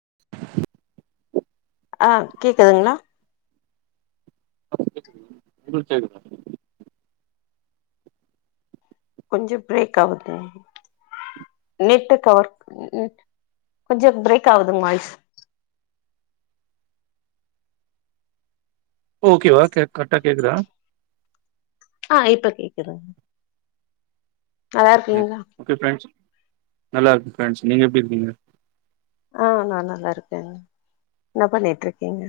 [inaudible] அ கேக்குதுங்ளா ஆ கேக்குது உங்களுக்கு கேக்குதா கொஞ்சம் பிரேக் ஆவுது நெட்டு கவர் கொஞ்சம் பிரேக் ஆவுது வாய்ஸ் இப்ப ஓகே வா கே கரெக்டா கேக்குதா ஆ இப்ப கேக்குதுங் நல்லா இருக்கீங்ளா நல்லாருக்கு ஃப்ரெண்ட்ஸ் நீங்க எப்டி இருக்கீங்க ஆ நா நல்லாருக்கேங்க என்ன பண்ணிட்ருக்கீங்க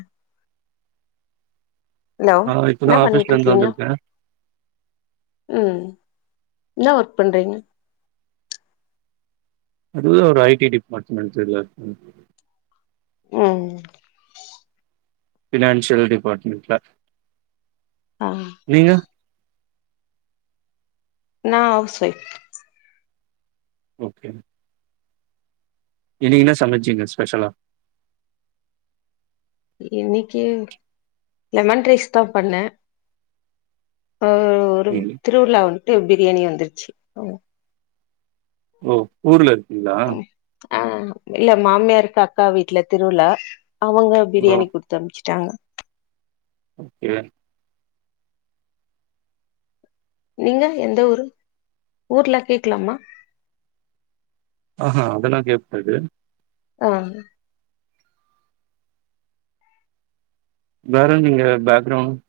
ஹலோ ஆ இப்பதா என்ன ஆபீஸ்ல இருந்து பண்ணிட்ருக்கீங்க வந்திருக்கே உம் என்ன ஒர்க் பண்றீங்க அது ஒரு ஐ டி டிபார்ட்மெண்ட்டுல உம் ஃபினான்ஷியல் டிபார்ட்மெண்ட்ல ஆ நீங்க நா ஹவுஸ்வைஃப் ஓகே இன்னைக்கு என்ன சமைச்சீங்க ஸ்பெஷலா இன்னைக்கி லெமன் ரைஸ் தா பண்ணே அ ஒரு ம். திருவிழான் ட்டு பிரியாணி வந்துருச்சு ஓ ஊர்ல இல்லா ஆ இல்ல மாமியார்கு அக்கா வீட்ல திருவிழா அவுங்க பிரியாணி குடுத்து அனுப்ச்சுட்டாங்க இல்ல நீங்க எந்த ஊரு ஊர்ல கேக்லாமா ஆஹா அதெல்லா கேப்பது ஆ வேற நீங்க பேக்ரவுண்ட்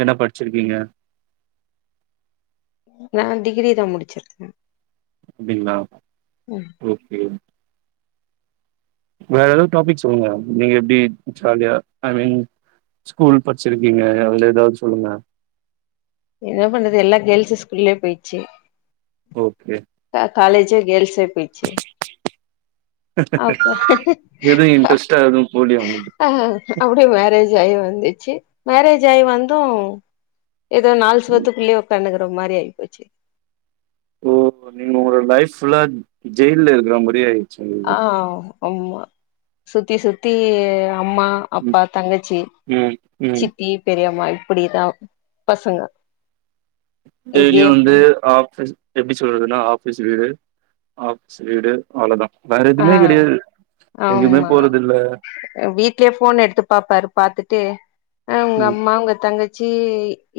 என்ன படிச்சிருக்கீங்க நான் டிகிரி தான் முடிச்சிருக்கேன் அப்டிங்களா ஓக்கே வேற ஏதாவது டாபிக் சொல்லுங்க நீங்க எப்படி ஜாலியா ஐ மீன் ஸ்கூல் படிச்சிருக்கீங்க அதுல ஏதாவது சொல்லுங்க என்ன பண்றது எல்லா கேர்ள்ஸ் ஸ்கூல்லயே போயிடுச்சு ஓக்கே காலேஜ் கேர்ள்ஸ் போயிச்சு அப்ப எதுவும் இன்ட்ரெஸ்டா எதுவும் போலயா உங்களுக்கு ஆ அப்டியே மேரேஜ் ஆயி வந்துச்சு மேரேஜ் ஆகி வந்தும் ஏதோ நாள் சுவத்துக்குள்ளே உக்காணுகற மாரி ஆய்ப்போச்சு ஓ நீங்க ஒரு லைஃப் ஃபுல்லா ஜேல்ல இருக்குற மாரி ஆய் ஆஹ் ஆமா சுத்தி சுத்தி நா அம்மா ம், அப்பா தங்கச்சி ம், ம். சித்தி பெரியம்மா அப்படிதான் பசங்க டெய்லி இப்டியே வந்து ஆப்ஸ் எப்படி சொல்றதுன்னா ஆஃபீஸ் வீடு ஆஃபீஸ் வீடு அவ்ளோதான் ஆஹ் ஆமா போறது இல்ல வீட்லயே ஃபோன் எடுத்து பாப்பாரு பாத்துட்டு உங்க ம், அம்மா உங்க தங்கச் சி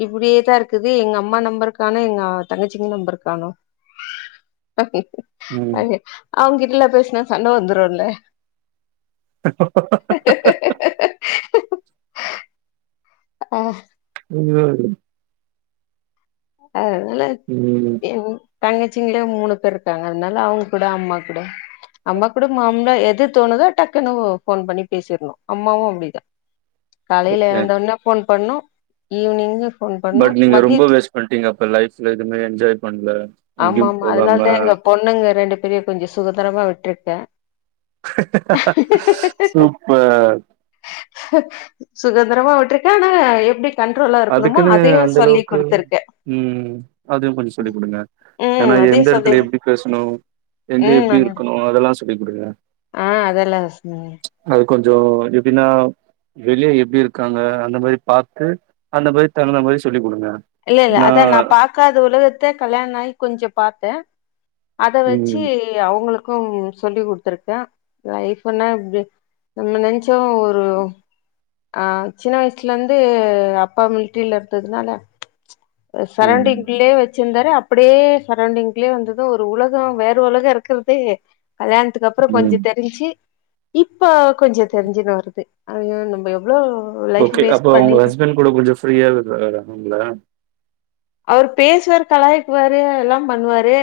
இப்படியேதான் இருக்குது எங்க அம்மா நம்பருக்கானோ எங்க தங்கச்சிங்க நம்பருக்கானோ அ ம். அவங்கிட்டல பேச சண்ட வந்துரும்ல ஹாஹாஹா ஆஹ் உம் உ அதனால ம், எது தங்கச்சிங்கலயே மூணு பேர் இருக்காங்க அதனால அவங்க கூட அம்மா கூட அம்மா கூட மாம்ளா எது தோணுதோ டக்குனு ஃபோன் பண்ணி பேசிடணும் அம்மாவும் அப்படிதான் காலையில ஓகே எழுந்தோடனே பு பண்ணோம் ஈவினிங்கு ஃபோன் பண்ணு பட் நீங்க ரொம்ப மதியத் வேஸ் பண் ட்டீங்க அப்ப லைஃப்ல எதுவுமே என்ஜாய் பண்ணல ஆமா எங்கயும் ஆமா போகாம சுதந்தரமா விட்டுட்டன் சூப்பர் சுதந்திரமா விட்டிருக்கேன் ஆனா எப்படி அதுக்குன்னு அந்த அளவுக்கு உம் அதுவும் கொஞ்சம் சொல்லி கொடுங்க ஏன்னா ம் அதையு எந்த சொல்லி எடத்துல எப்டி பேசணும் எங்க எப்டி இருக்கணும் அதெல்லாம் சொல்லிகொடுங்க ஆஹ் அதெல்லாம் ஸ்மி கொஞ்சம் எப்படின்னா வெளியே எப்டி இருக்காங்க அந்த மாரி பாத்து அந்த மாரி தகுந்த மாரி சொல்லி குடுங்க இல்ல இல்ல ஏன்னா அதான் நான் பாக்காத உலகத்த கல்யாணம் ஆகி கொஞ்சம் பார்த்தேன் அத வச்சு ம் அவங்களுக்கு சொல்லி் கொடுத்துருக்கேன் லைப்னா எப்டி நம்ம நினச்சம் ஒரு ஆஹ் சின்ன வயசுல இருந்து அப்பா மிலிட்ரில இருந்ததுனால ம் சரௌண்டிங்லே வச் ச்சந்தாரு அப்படியே சரௌண்டிங்லேயே வந்ததும் ஒரு உலகம் வேற உலகம் இருக்கறதே கல்யாணத்துக்கு அப்புறம் ம் கொஞ்சம் தெரிஞ்சு இப்ப கொஞ்சம் தெரிஞ்சுட்டு வருது அதது நம்ம எவ்ளோ லைஃப் ஓகே வேஸ்ட் அப்போ உங்க பண்ணிட்டோ ஹஸ்பண்ட் கூட கொஞ்சம் ஃப்ரீயா விடுவாரா உங்கள அவர் பேசுவாரு கலாயக்குவாரு எல்லாம் பண்ணுவாரு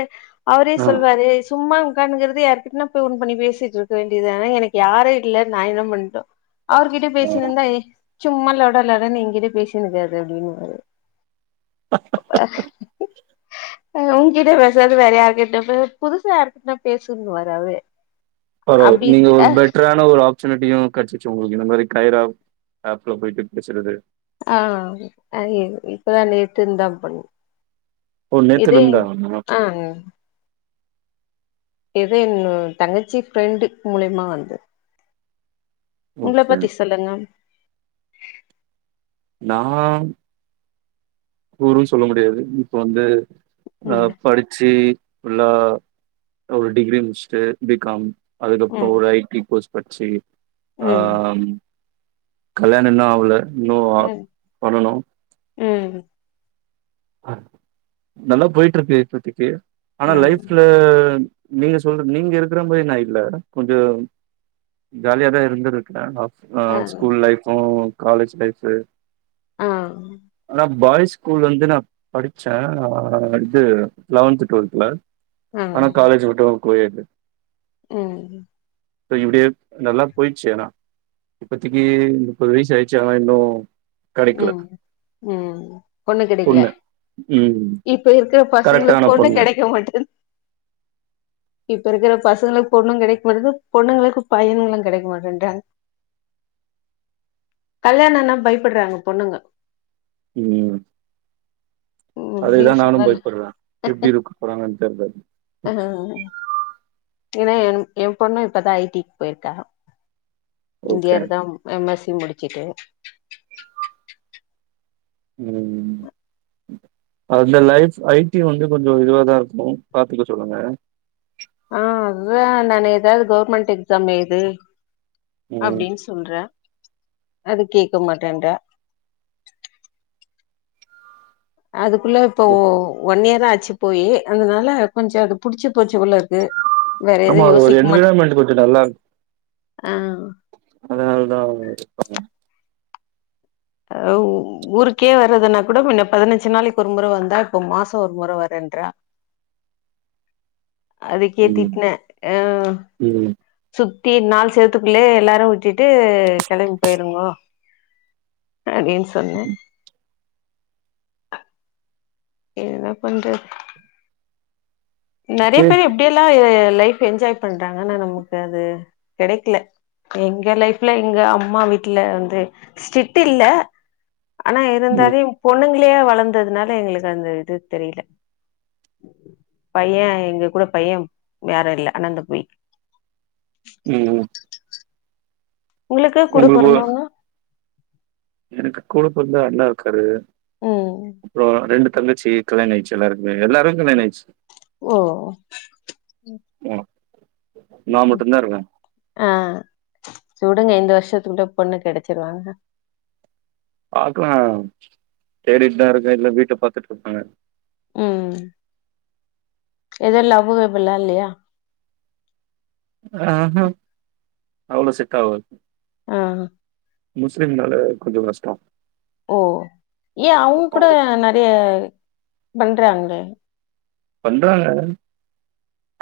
அவரே ஆ சொல்வாரு சும்மா உட்கான்னிங்குறது யாருகிட்டன போய் போன் பண்ணி பேசிட்டு இருக்க வேண்டியதுதனா எனக்கு யாரே இல்ல நான் என்ன பண்ணிட்டோம் அவர்கிட்ட பேசினுந்தா ஏ சும்மா லொட லொடன்னு எங்கிட்ட பேசினு இருக்காது அப்படின்னுவாரு ஆஹ் ஹாஹா உன்கிட்ட பேசாது வேற யாருக்கிட்ட புதுசா யாருக்கிட்டனா பேசுன்னு வாரே அவரே பரவா நீங்க ஒரு பெட்டரான ஒரு ஆபர்ச்சுனிட்டியும் கெச்சிச்சு உங்களுக்கு இந்த மாரி கைரா ஆப்ல போயிட்டு பேசுறது ஆஹ் இப்பதான் நேட்டு இருந்தான் பண்ணு ஓ நேத்துலந்தா ஆமா ஏதோ என் தங்கச்சி பிரெண்டு் மூலயமா வந்தது உங்கள ஓகே பத்தி சொல்லுங்க நான் ஊரும்ன்னு சொல்ல முடியாது இப்ப வந்து ம் அஹ் படிச்சி நல்ல ஒரு டிகிரி முடிச்சுட்டு பிகாம் ம் அதுக்கப்புறம் ஒரு ஐடி கோஸ்ட் பட்சி ம் ஆஹ் கல்யாணம் இன்னும் ஆவுல இனோ ம் பண்ணனும் ம் நல்லா போயிட்டு இருக்கு இப்பத்திக்கு ஆனா ஆ லைஃப்ல நீங்க சொல்ற நீங்க இருக்கிற மாரி நான் இல்ல கொஞ்சம் ஜாலியாதான் இருந்து இருக்கேன் ஆ ஆஹ் ஸ்கூல் லைஃப்பும் காலேஜ் லைஃப்பு ஆ ஆனா பாய்ஸ் ஸ்கூல் வந்து நான் படிச்சேன் ஆஹ் இது லெவன்த் டுவெல்த்ல ஆனா காலேஜ் மட்டும் கோயடு உம் இ இப்படியே நல்லா போயிச்சு ஆனா இப்பத்தைக்கு முப்பது வயசு ஆயிடுச்சு ஆனா இன்னும் கெடைக்கல உம் உம் பொண்ணு கெடைக்கல ம் இப்ப இருக்குற பசங்களுக்கு பொண்ணு கிடைக்க மாட்டது [inaudible] இப்ப இருக்குற பசங்களுக்கு பொண்ணு கிடைக்க மாட்டது பொண்ணுங்களுக்கு பையன்களும் கிடைக்க மாட்டேன்றாங்க கல்யாணம்னா பயப்புடுறாங்க பொண்ணுங்க உம் அதே இப்டியே தான் நானும் சொல்லல பயப்படுறேன் எப்டி இருக்க போறாங்கன்னு தெரிலனு ஆ ஏன்னா என் என் பொண்ணும் இப்ப தான் ஐடிக்கு போயிருக்கா ஓகே. இந்தியரு தான் எம் எஸ் முடிச்சுட்டு உம் அந்த லைஃப் ஐடி வந்து கொஞ்சம் இதுவாதான் இருக்கும் பாத்துக்க சொல்லுங்க ஆஹ் அதான் நான் ஏதாவது கவர்மெண்ட் எக்ஸாம் எழுது ம். அப்படின்னு சொல்றேன் அது கேட்க மாட்டேன்ரா அதுக்குள்ள இப்போ ஒன் இயர் ஆச்சு போய் அதனால கொஞ்சம் அது புடிச்சு போச்சு போல இருக்கு வேற எது ஆமா அது ஒரு யோசிக்க மாட்டே என்விரான்மெண்ட் கொஞ்சம் நல்லா இருக்கும் ஆ அதனால தான் ஆஹ் ஊருக்கே வர்றதுன்னா கூட முன்ன பதினஞ்சு நாளைக்கு ஒரு முறை வந்தா இப்போ மாசம் ஒரு முறை வரேன்றா அதுக்கே ம். திட்டினே ஆஹ் ம். சுத்தி நாலு சேவுத்துக்குள்ளே எல்லாரும் விட்டுட்டு கிளம்பி போயிருங்கோ அப்டின்னு சொன்னேன் என் பண்ற நறைய ஓகே. பேரு எப்படியெல்லாம் லைஃப் என்ஜாய் பண்றாங்க ஆனா நமக்கு அது கெடைக்கல எங்க லைஃப்ல எங்க அம்மா வீட்டுல வந்து சிட் இல்ல ஆனா ம். இருந்ததையும் பொண்ணுங்க அங்கேயே வளந்ததுனால எங்களுக்கு அந்த இது தெரியில பைய எங்க கூட பையன் வேற இல்ல அனந்த குயின் ம். உங்குளுக்கு கூட உங்களுக்கு போறந்தவங்க எனக்கு கூட பொறந்த அண்ணா இருக்காரு ம் இப்போ ரெண்டு தங்கச்சி கல்யாண ஆயிருச்சி எல்லாருக்குமே எல்லாருக்கு கல்யாண ஆயிருச்சு ஓ நா மட்டும்தா இருகே ஆ சுடுங்க இந்த வருஷத்துக்குள்ள பொண்ணு கெடச்சுரு பாக்கலாம் தேடிட்டுதா இருக்கே இதுல்ல வீட்ட பாத்துட்டு இருக்காங்க உம் எது லவ்வுகிவ்வுலா இல்லையா ஆஹ ஹா அவ்ளோ செட்டாவாது ஆஹ் ஹ முஸ்லிம் மேளே கொஞ்ச கஷ்டோ ஓ பண்றாங்குளே பண்றாங்க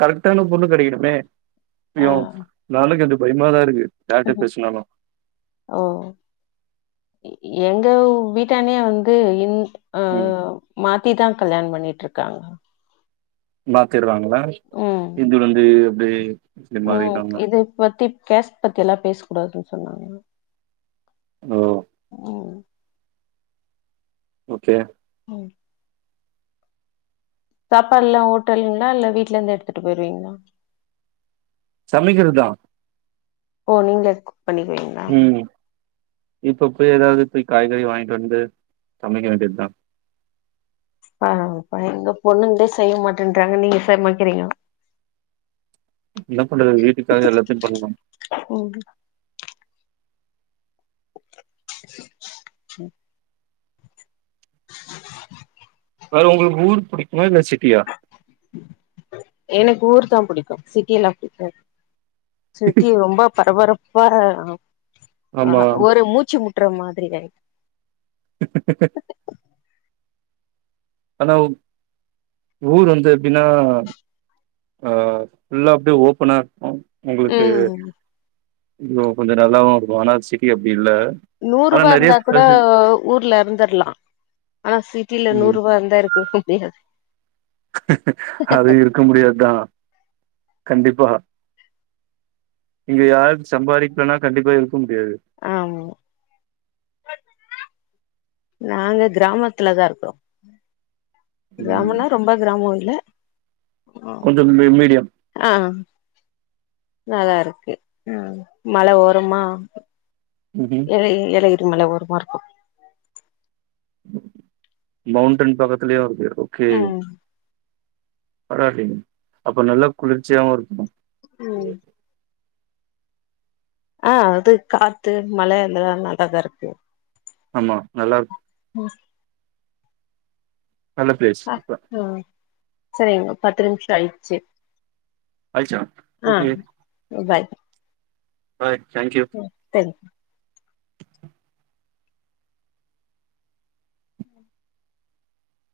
கரெக்டான பொண்ணு கிடைக்கணுமே ஆ யோ [unintelligible] பயிமாதா இருக்கு யார்ட்ட பேசுனாலு ஓ எங்க வீட்டானே வந்து இந் அஹ் ம் ஹா மாத்திடாங் கல்யாணம் பண்ணிற்றுருக்காங்க மாத்திருவாங்க நான் இது வந்து தே உம் இது பத்தி பேஸ் பத்தில்லா பேசு கூடாது சொன்னாங்க ஓ உம் ஓகே உம் சாப்பாடு எல்லா ஹோட்டலுங்குளா இல்ல வீட்ல இருந்து எடுத்துட்டு போய்டுவீங்களா சமைக்கிருதா ஓ நீங்குலே குக் பண்ணிக்கிவிங்களா இப்ப போய் ஏதாவுது போய் காய்கறி வாங்கிட்டு வந்து சமைக்க வேண்டிந்தா ஆமாங்க எங்க பொண்ணுங்கலா செய்ய மாட்டேன்றாங்க நீங்க சமாக்கிறீங்க என்ன பண்றது வீட்டுக்காக எல்லாத்தையும் பண்ணனும் ம். உம் [inaudible] வேற உங்களுக்கு ஊரு புடிக்கும இல்ல சிட்டியா எனக்கு ஊர் தான் புடிக்கும் சிட்டியிலாம் புடிக்கும் சிட்டி ரொம்ப பரபரப் பரஹ ஆம் ஆமா ஆஹ் ஒரு மூச்சு மு டுற மாதிரி ஆ [inaudible] ஆனா ஊர் வந்து எப்படின்னா அஹ் ஃபுல்லா அப்படியே ஓபனா இருக்கும் உங்களுக்கு ம். இதுவு கொஞ்சம் நல்லாவும் இருக்கும் அனா சிட்டி அப்படி இல்ல ஆனா நூருபா நெறைய இருந்தா கூட ஃபெசி ஊர்ல இருந்துரலாம் ஆனா சிட் டில ம் நூறுபா இருந்தா இர் தூக்கம் முடியாது அது இருக்க முடியாதுதான் கண்டிப்பா இங்க யாரும் சம்பாதிக்கலனா கண்டிப்பா இருக ஆமா நாங்க கிராமத்துலதான் இருக்குறோம் ம் கிராமம்ன்னா ரொம்ப கிராமம் இல்ல கொஞ்சம் மீ மீடியம் ஆ நல்லா இருக்கு உம் மல ஓரமா ம்ஹும் எழ எழயு ஒரு மல ஓரமா இருக்கும் மௌண்டைன் பக்கத்துலயே வருது ஓகே ம் பராவாலீங்க அப்ப நல்லா குளிர்ச்சியாவும் இருக்குணும் உம் ஆஹ் அது காத்து மல எல்லா நல்லாதா இருக்கு ஆமா நல்லா இருக்கு ஹம் நல்ல பிளேஸ் ஆ அப்ப ம் சரிங்க பத்து நிமிஷம் ஆயிடுச்சு ஆயிச்சா ஆஹ் பாய் ரைட் ம் தேங்க் யூ